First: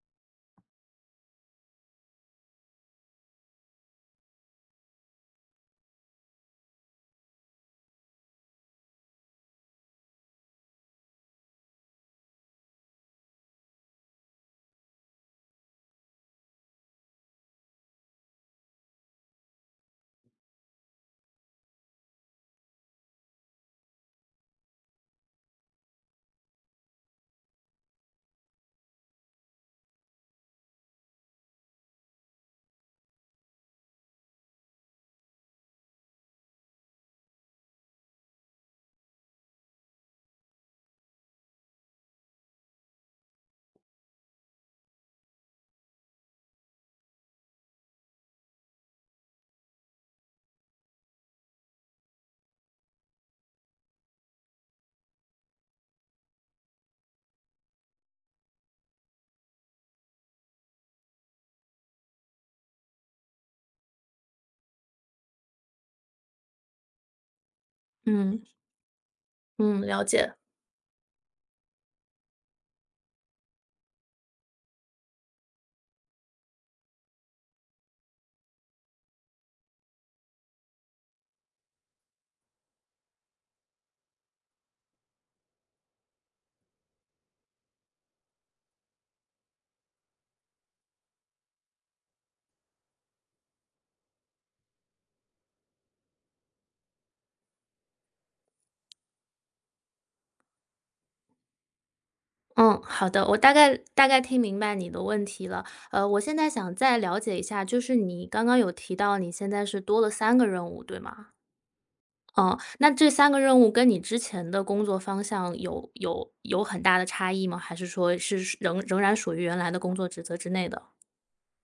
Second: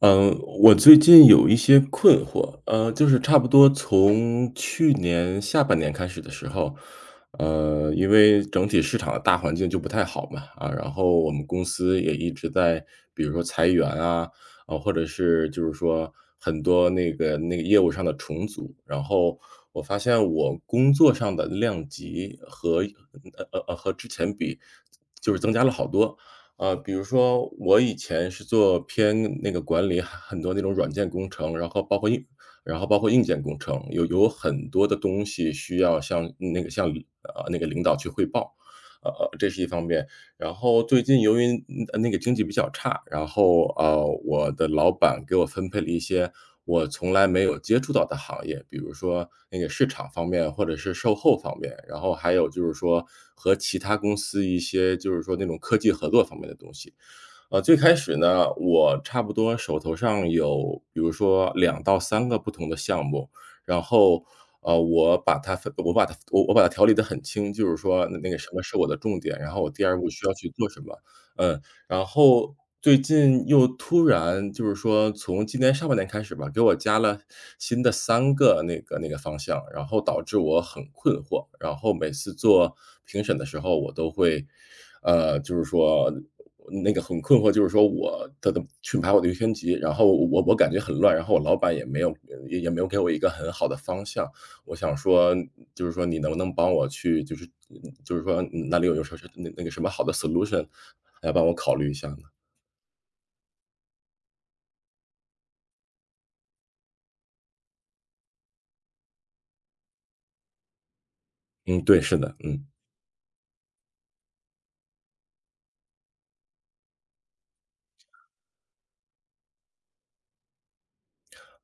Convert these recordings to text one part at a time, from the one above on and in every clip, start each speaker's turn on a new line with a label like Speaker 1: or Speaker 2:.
Speaker 1: 嗯，我最近有一些困惑，就是差不多从去年下半年开始的时候，因为整体市场的大环境就不太好嘛。啊，然后我们公司也一直在，比如说裁员啊，啊，或者是就是说很多那个业务上的重组。然后我发现我工作上的量级和之前比，就是增加了好多。比如说我以前是做偏那个管理，很多那种软件工程，然后包括硬件工程，有很多的东西需要向那个向，呃，那个领导去汇报。这是一方面。然后最近由于那个经济比较差，然后我的老板给我分配了一些我从来没有接触到的行业，比如说那个市场方面，或者是售后方面，然后还有就是说和其他公司一些就是说那种科技合作方面的东西。最开始呢，我差不多手头上有比如说2到3个不同的项目。然后我把它分我把它我我把它条理得很清，就是说那个
Speaker 2: 嗯
Speaker 1: 什么是我的重点，然后我
Speaker 2: 嗯，
Speaker 1: 第二
Speaker 2: 了
Speaker 1: 步需要
Speaker 2: 解。
Speaker 1: 去做什么。嗯，然后最近又突然就是说从今年上半年开始吧，给我加了新的三个那个方向，然后导致我很困惑。然后每次做评审的时候，我都会，就是说那个很困惑，就是说我去排我的优先级，然后我感觉很乱，然后我老板也没有给我一个很好的方向。我想说，就是说你能不能帮我去，就是就是说哪里有什么那个什么好的 solution，来帮我考虑一下呢？
Speaker 2: 嗯，好的，我大概听明白你的问题了。我现在想再了解一下，就是你刚刚有提到你现在是多了三个任务，对吗？
Speaker 1: 嗯，对，是的，
Speaker 2: 嗯，
Speaker 1: 嗯。
Speaker 2: 那这三个任务跟你之前的工作方向有很大的差异吗？还是说是仍然属于原来的工作职责之内的？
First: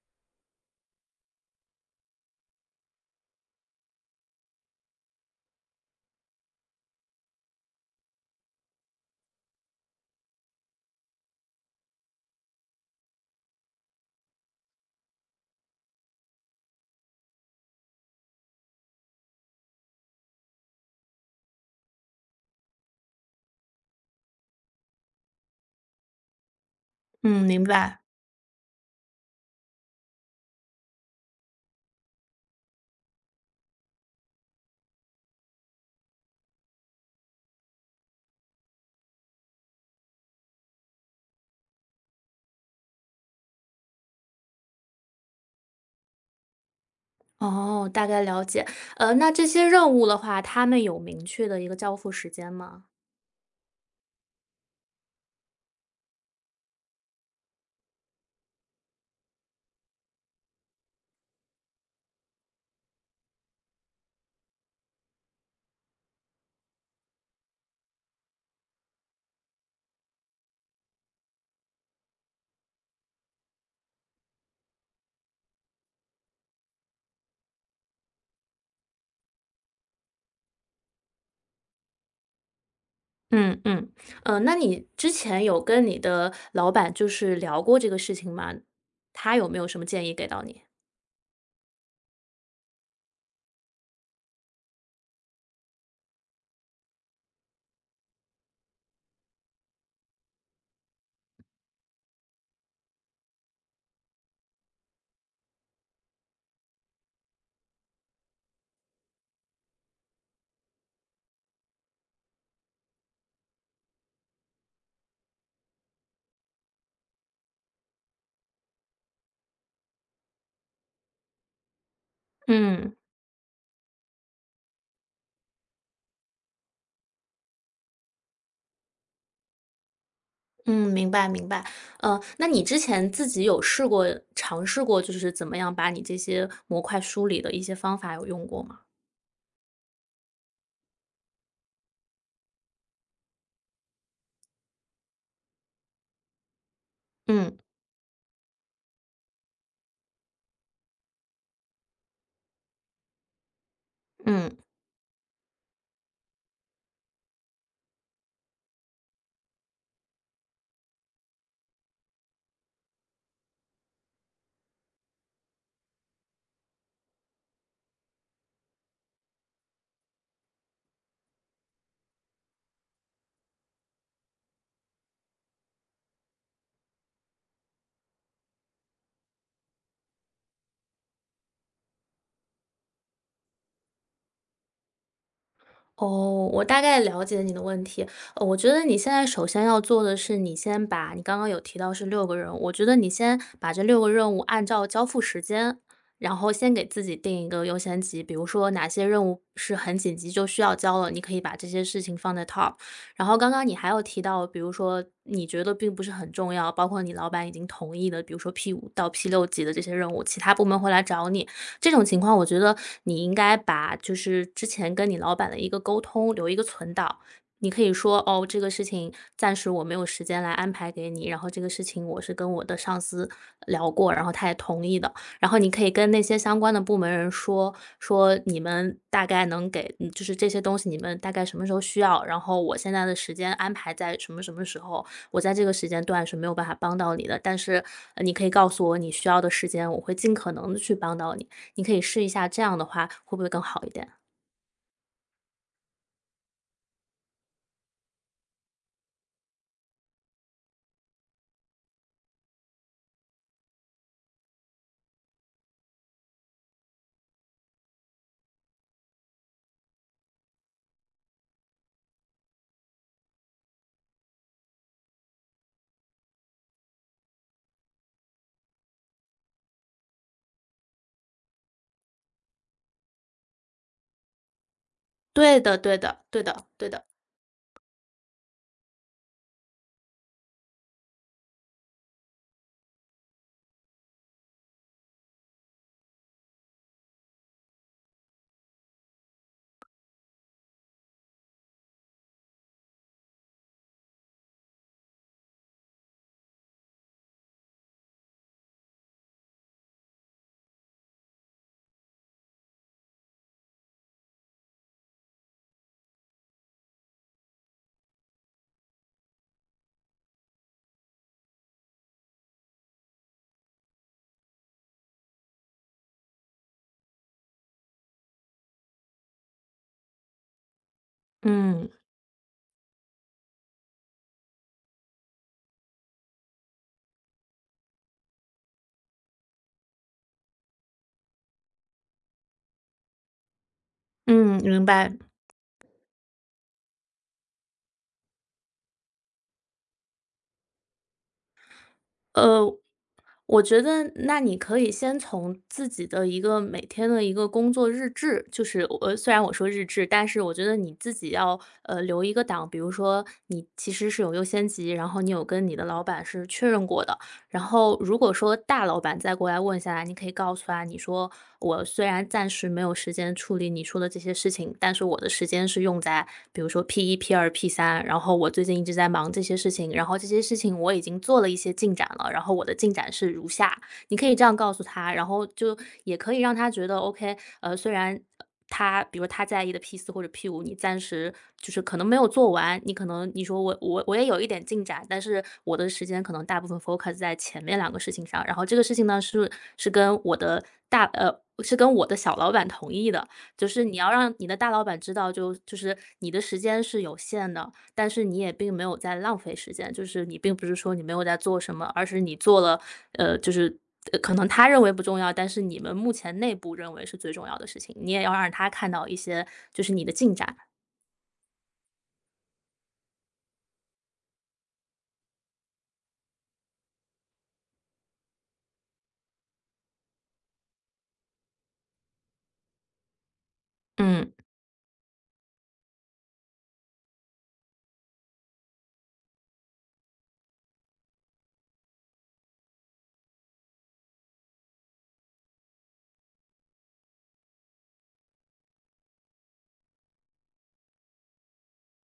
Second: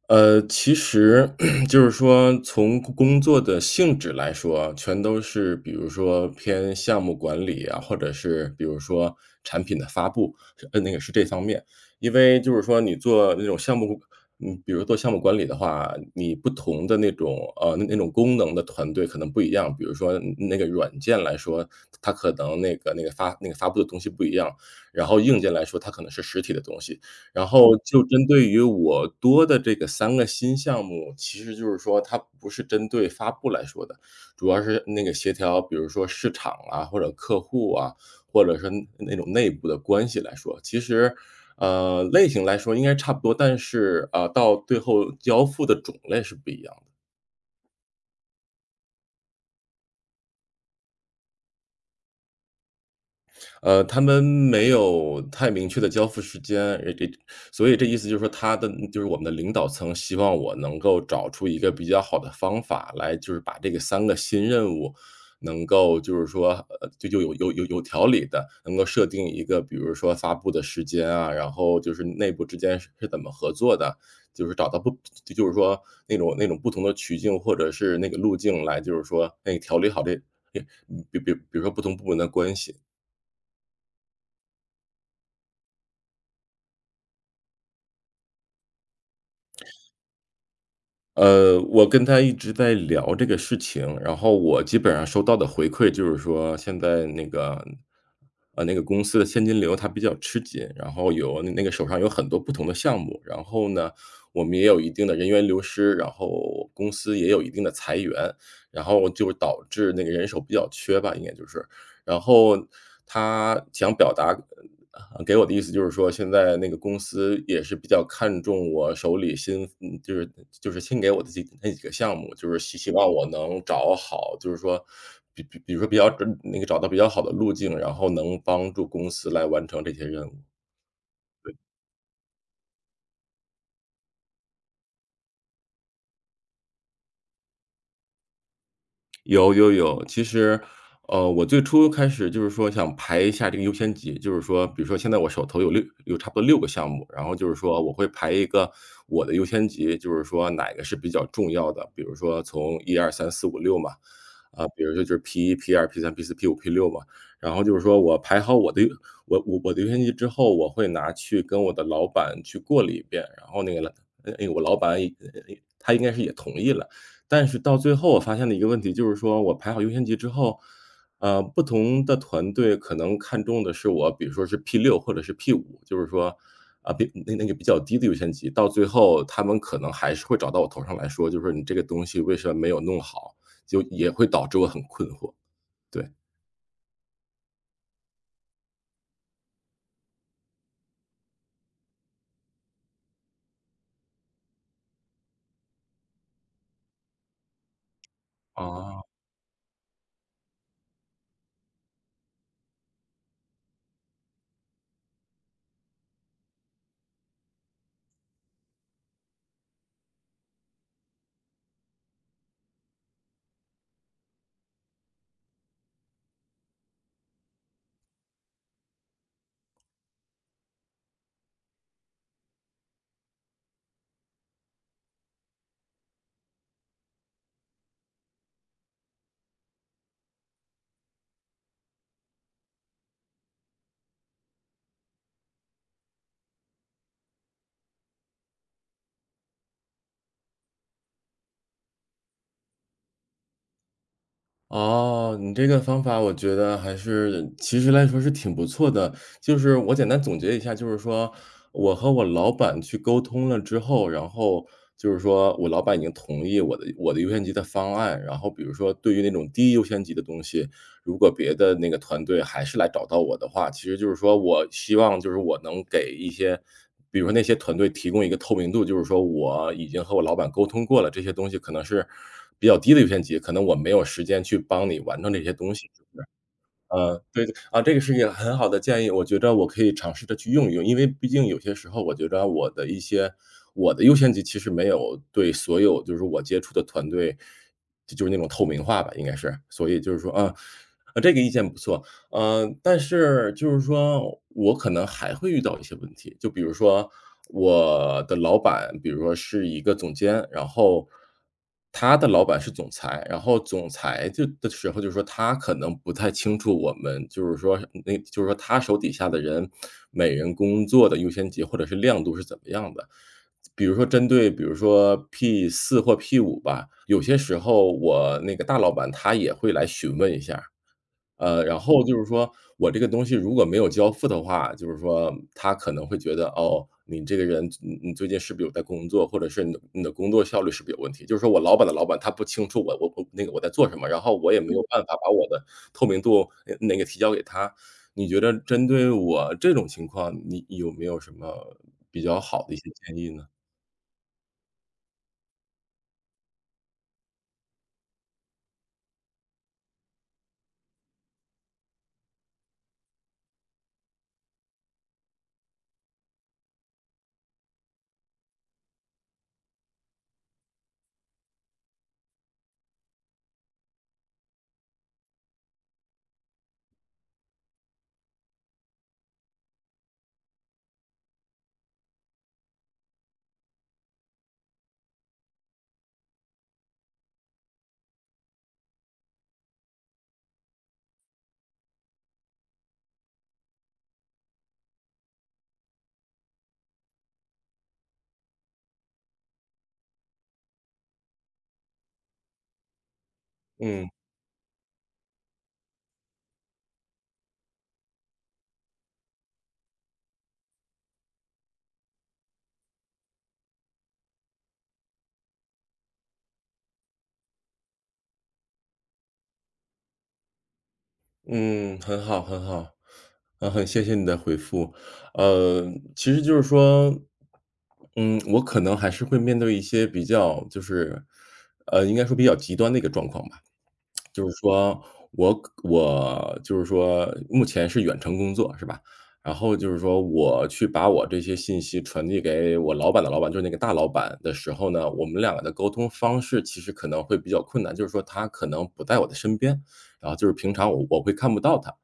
Speaker 1: 其实 就是说，从工作的性质来说，全都是比如说偏项目管理啊，或者是比如说产品的发布，那个是这方面。因为就是说，你做那种项目，嗯，比如做项目管理的话，你不同的那种那种功能的团队可能不一样。比如说那个软件来说，它可能那个那个发那个发布的东西不一样，然后硬件来说，它可能是实体的东西。
Speaker 2: 嗯，
Speaker 1: 然
Speaker 2: 明
Speaker 1: 后
Speaker 2: 白。
Speaker 1: 就针对于我多的这个3个新项目，其实就是说它不是针对发布来说的，主要是那个协调，比如说市场啊，或者客户啊，或者是那种内部的关系来说。其实，类型来说应该差不多，但是，啊，到最后交付的种类是不一样的。
Speaker 2: 哦，大概了解。那这些任务的话，他们有明确的一个交付时间吗？
Speaker 1: 他们没有太明确的交付时间。这所以这意思就是说，他的就是我们的领导层希望我能够找出一个比较好的方法来，就是把这个3个新任务能够就是说，就有条理的，能够设定一个，比如说发布的时间啊，然后就是内部之间是怎么合作的，就是找到不就是说那种不同的渠径或者是那个路径来，就是说，哎，调理好这比如说不同部门的关系。
Speaker 2: 嗯嗯，那你之前有跟你的老板就是聊过这个事情吗？他有没有什么建议给到你？
Speaker 1: 我跟他一直在聊这个事情，然后我基本上收到的回馈就是说，现在那个，那个公司的现金流它比较吃紧，然后有那个手上有很多不同的项目。然后呢，我们也有一定的人员流失，然后公司也有一定的裁员，然后就导致那个人手比较缺吧，应该就是。然后他想表达啊，给我的意思就是说，现在那个公司也是比较看重我手里新就是就是新给我的几个项目，就是希
Speaker 2: 嗯
Speaker 1: 望我能找好，就是说比如说比较准那个找到比较好的路径，然后能帮助公司来完成这些任务。
Speaker 2: 嗯，明白明白。那你之前自己有尝试过，就是怎么样把你这些模块梳理的一些方法有用过吗？
Speaker 1: 有，有，有，其实，我最初开始就是说想排一下这个优先级，就是说，比如说现在我手头有六有差不多6个项目，然后就是
Speaker 2: 嗯
Speaker 1: 说我会排一个我的优先级，就是说哪个是比较重要的，比如说从1、2、3、4、5、6嘛。
Speaker 2: 嗯。
Speaker 1: 啊，比如说就是 P1 P2 P3 P4 P5 P6嘛。然后就是说我排好我的优先级之后，我会拿去跟我的老板去过了一遍，然后那个了，我老板他应该是也同意了。但是到最后我发现了一个问题，就是说我排好优先级之后，不同的团队可能看中的是我，比如说是 p 六或者是 p 五，就是说，啊，比那个比较低的优先级，到最后他们可能还是会找到我头上来说，就是说你这个东西为什么没有弄好，就也会导致我很困惑，对。
Speaker 2: 哦，我大概了解你的问题。我觉得你现在首先要做的是，你先把你刚刚有提到是六个任务，我觉得你先把这六个任务按照交付时间，然后先给自己定一个优先级。比如说哪些
Speaker 1: 啊。
Speaker 2: 任务是很紧急就需要交了，你可以把这些事情放在 top。然后刚刚你还有提到，比如说你觉得并不是很重要，包括你老板已经同意的，比如说 P 五到 P6级的这些任务，其他部门会来找你。这种情况，我觉得你应该把就是之前跟你老板的一个沟通留一个存档。你可以说：“哦，这个事情暂时我没有时间来安排给你，然后这个事情我是跟我的上司聊过，然后他也同意的。”然后你可以跟那些相关的部门人说说你们大概能给，就是这些东西你们大概什么时候需要，然后我现在的时间安排在什么什么时候，我在这个时间段是没有办法帮到你的，但是你可以告诉我你需要的时间，我会尽可能的去帮到你。你可以试一下，这样的话会不会更好一点？
Speaker 1: 哦，你这个方法我觉得还是其实来说是挺不错的。就是我简单总结一下，就是说我和我老板去沟通了之后，然后就是说我老板已经同意我的优先级的方案。然后比如说对于那种低优先级的东西，如果别的那个团队还是来找到我的话，其实就是说我希望就是我能给一些比如说那些团队提供一个透明度，就是说我已经和我老板沟通过了，这些东西可能是比较低的优先级，可能我没有时间去帮你完成这些
Speaker 2: 对
Speaker 1: 东
Speaker 2: 的
Speaker 1: 西。
Speaker 2: 对的对的对的。
Speaker 1: 对，对，啊，这个是一个很好的建议。我觉得我可以尝试着去用一用，因为毕竟有些时候我觉着我的一些我的优先级其实没有对所有就是我接触的团队，就是那种透明化吧，应该是。所以就是说，啊，啊，这个意见不错。但是就是说我可能还会遇到一些问题，就比如说我的老板，比如说是一个总监，然后他的老板是总裁。然后总裁就的时候就是说他可能不太清楚我们就是说那就是说他手底下的人每人工作的优先级或者是亮度是怎么样的。比如说针对比如说 p 四或 P5吧，有些时候我那个大老板他也会来询问一下，然
Speaker 2: 嗯，
Speaker 1: 后就是说我这个东西如果没有交付的话，就是说他可能会觉得，哦，你这个人，你最近是不是有在工作，或者是你的工作效率是不是有问题？就是说我老板的老板他不清楚我我我那个我在做什么，然后我也
Speaker 2: 嗯，
Speaker 1: 没有
Speaker 2: 明
Speaker 1: 办法
Speaker 2: 白。
Speaker 1: 把我的透明度提交给他。你觉得针对我这种情况，你有没有什么比较好的
Speaker 2: 呃，
Speaker 1: 一些建议呢？
Speaker 2: 我觉得那你可以先从自己的一个每天的一个工作日志，就是我虽然我说日志，但是我觉得你自己要，留一个档，比如说你其实是有优先级，然后你有跟你的老板是确认过的，然后如果说大老板再过来问下来，你可以告诉他，你说我虽然暂时没有时间处理你说的这些事情，但是我的时间是用在比如说 P1、P2、P3，然后我最近一直在忙这些事情，然后这些事情我已经做了一些进展了，然后我的进展是如下，你可以这样告诉他，然后就也可以让他觉得 OK，虽然他比如他在意的 p 四或者 P5，你暂时就是可能没有做完，你可能你说我也有一点进展，但是我的时间可能大部分 focus 在前面两个事情上，然后这个事情呢是跟我的是跟我的小老板同意的，就是你
Speaker 1: 嗯。
Speaker 2: 要让你的大老板知道就是你的时间是有限的，但是你也并没有在浪费时间，就是你并不是说你没有在做什么，而是你做了，就是可能他认为不重要，但是你们目前内部认为是最重要的事情，你也要让他看到一些就是你的进展。
Speaker 1: 嗯，很好很好，啊，很谢谢你的回复。呃，其实就是说，嗯，我可能还是会面对一些比较就是，应该说比较极端的一个状况吧。
Speaker 2: 嗯
Speaker 1: 就是说我就是说目前是远程工作是吧？然后就是说我去把我这些信息传递给我老板的老板，就是那个大老板的时候呢，我们两个的沟通方式其实可能会比较困难，就是说他可能不在我的身边，然后就是平常我会看不到他。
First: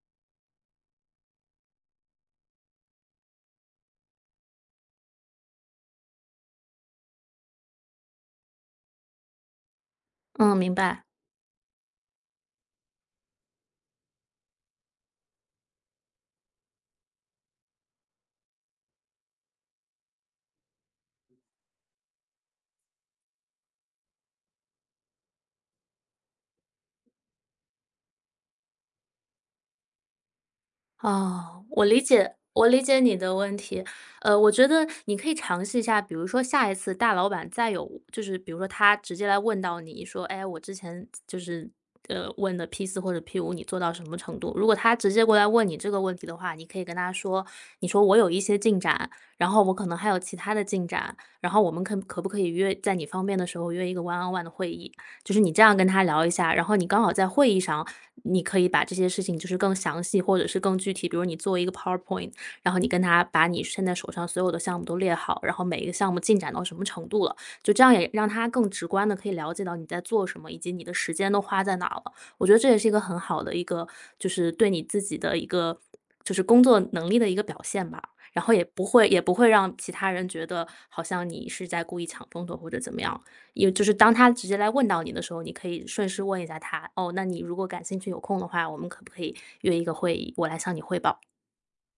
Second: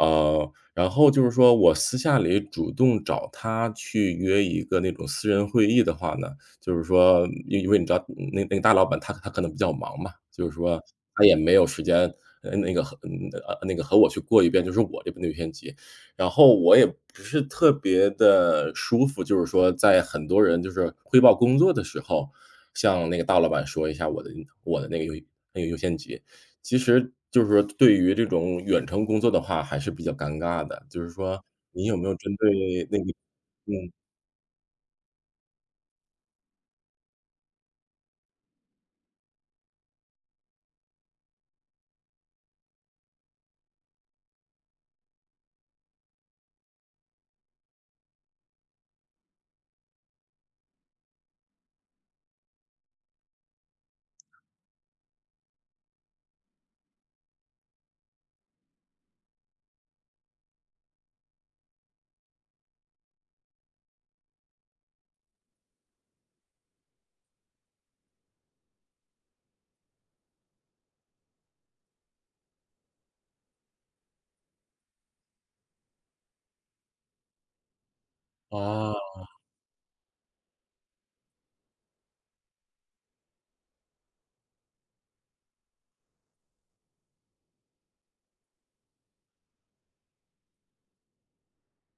Speaker 1: 然后就是说我私下里主动找他去约一个那种私人会议的话呢，就是说，因为你知道那个大老板他可能比较忙嘛，就是
Speaker 2: 嗯，明
Speaker 1: 说
Speaker 2: 白。
Speaker 1: 他也没有时间，呃那个和嗯呃，那个和我去过一遍，就是我这边的优先级。然后我也不是特别的舒服，就是说在很多人就是汇报工作的时候，向那个大老板说一下我的那个优先级。其实就是说对于这种远程工作的话还是比较尴尬的，就是说
Speaker 2: 哦，我
Speaker 1: 你有
Speaker 2: 理
Speaker 1: 没有针
Speaker 2: 解我理
Speaker 1: 对那
Speaker 2: 解
Speaker 1: 个
Speaker 2: 你的问
Speaker 1: 嗯，
Speaker 2: 题。我觉得你可以尝试一下，比如说下一次大老板再有就是比如说他直接来问到你说：“哎，我之前就是，问的 p 四或者 p 五，你做到什么程度？”如果他直接过来问你这个问题的话，你可以跟他说，你说：“我有一些进展，然后我可能还有其他的进展。”然后我们可不可以约在你方便的时候约一个 one on one 的会议？就是你这样跟他聊一下，然后你刚好在会议上，你可以把这些事情就是更详细或者是更具体，比如你做一个 PowerPoint，然后你跟他把你现在手上所有的项目都列好，然后每一个项目进展到什么程度了，就这样也让他更直观的可以了解到你在做什么，以及你的时间都花在哪儿了。我觉得这也是一个很好的一个，就是对你自己的一个，就是工作能力的一个表现吧。然后也不会
Speaker 1: 啊。
Speaker 2: 也不会让其他人觉得好像你是在故意抢风头或者怎么样。因为就是当他直接来问到你的时候，你可以顺势问一下他：“哦，那你如果感兴趣有空的话，我们可不可以约一个会议，我来向你汇报？”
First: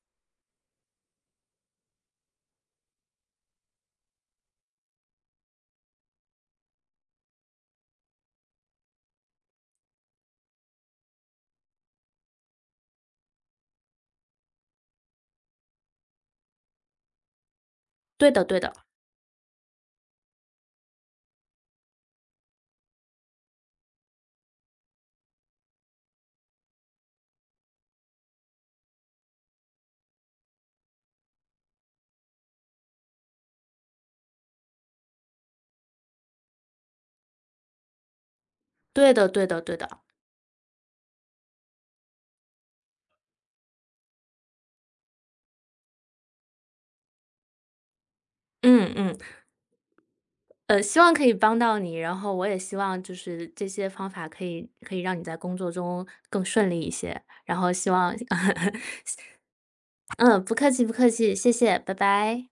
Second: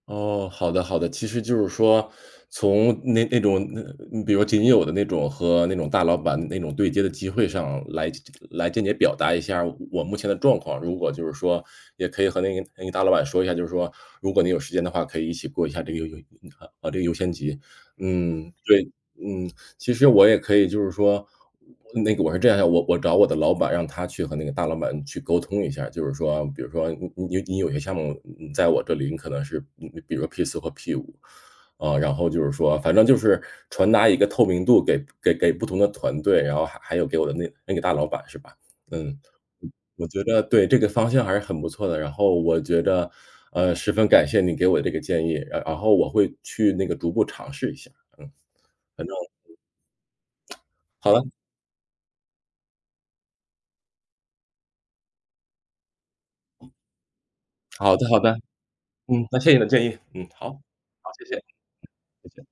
Speaker 1: 哦，好的好的。其实就是说，从那那比如仅有的那种和那种大老板那种对接的机会上来间接表达一下我目前的状况。如果就是说也可以和那个大老板说一下，就是说如果你有时间的话，可以一起过一下这个啊，这个优先级。
Speaker 2: 对的
Speaker 1: 嗯，
Speaker 2: 对的，
Speaker 1: 对，嗯。其实我也可以就是说，那个我是这样想，我找我的老板，让他去和那个大老板去沟通一下，就是说，比如说你有些项目，你在我这里你可能是，你比如说 p 四或 p 五，啊，然后就是说，反正就是传达一个透明度给不同的团队，然后还有给我的那个大老板是吧？
Speaker 2: 对
Speaker 1: 嗯，
Speaker 2: 的对的对的。
Speaker 1: 我觉得对，这个方向还是很不错的。然后我觉得，十分感谢你给我这个建议，然后我会去那个逐步尝试一下。嗯，
Speaker 2: 嗯
Speaker 1: 反正
Speaker 2: 嗯，希
Speaker 1: 好
Speaker 2: 望
Speaker 1: 了，
Speaker 2: 可以帮到你，然后我也希望就是这些方法可以让你在工作中更顺利一些，然后希
Speaker 1: 好的
Speaker 2: 望
Speaker 1: 好的。嗯，那谢谢你的建议，嗯，
Speaker 2: 嗯，
Speaker 1: 好，
Speaker 2: 不客气不客
Speaker 1: 好，谢
Speaker 2: 气，
Speaker 1: 谢。
Speaker 2: 谢谢，拜
Speaker 1: 谢谢。
Speaker 2: 拜。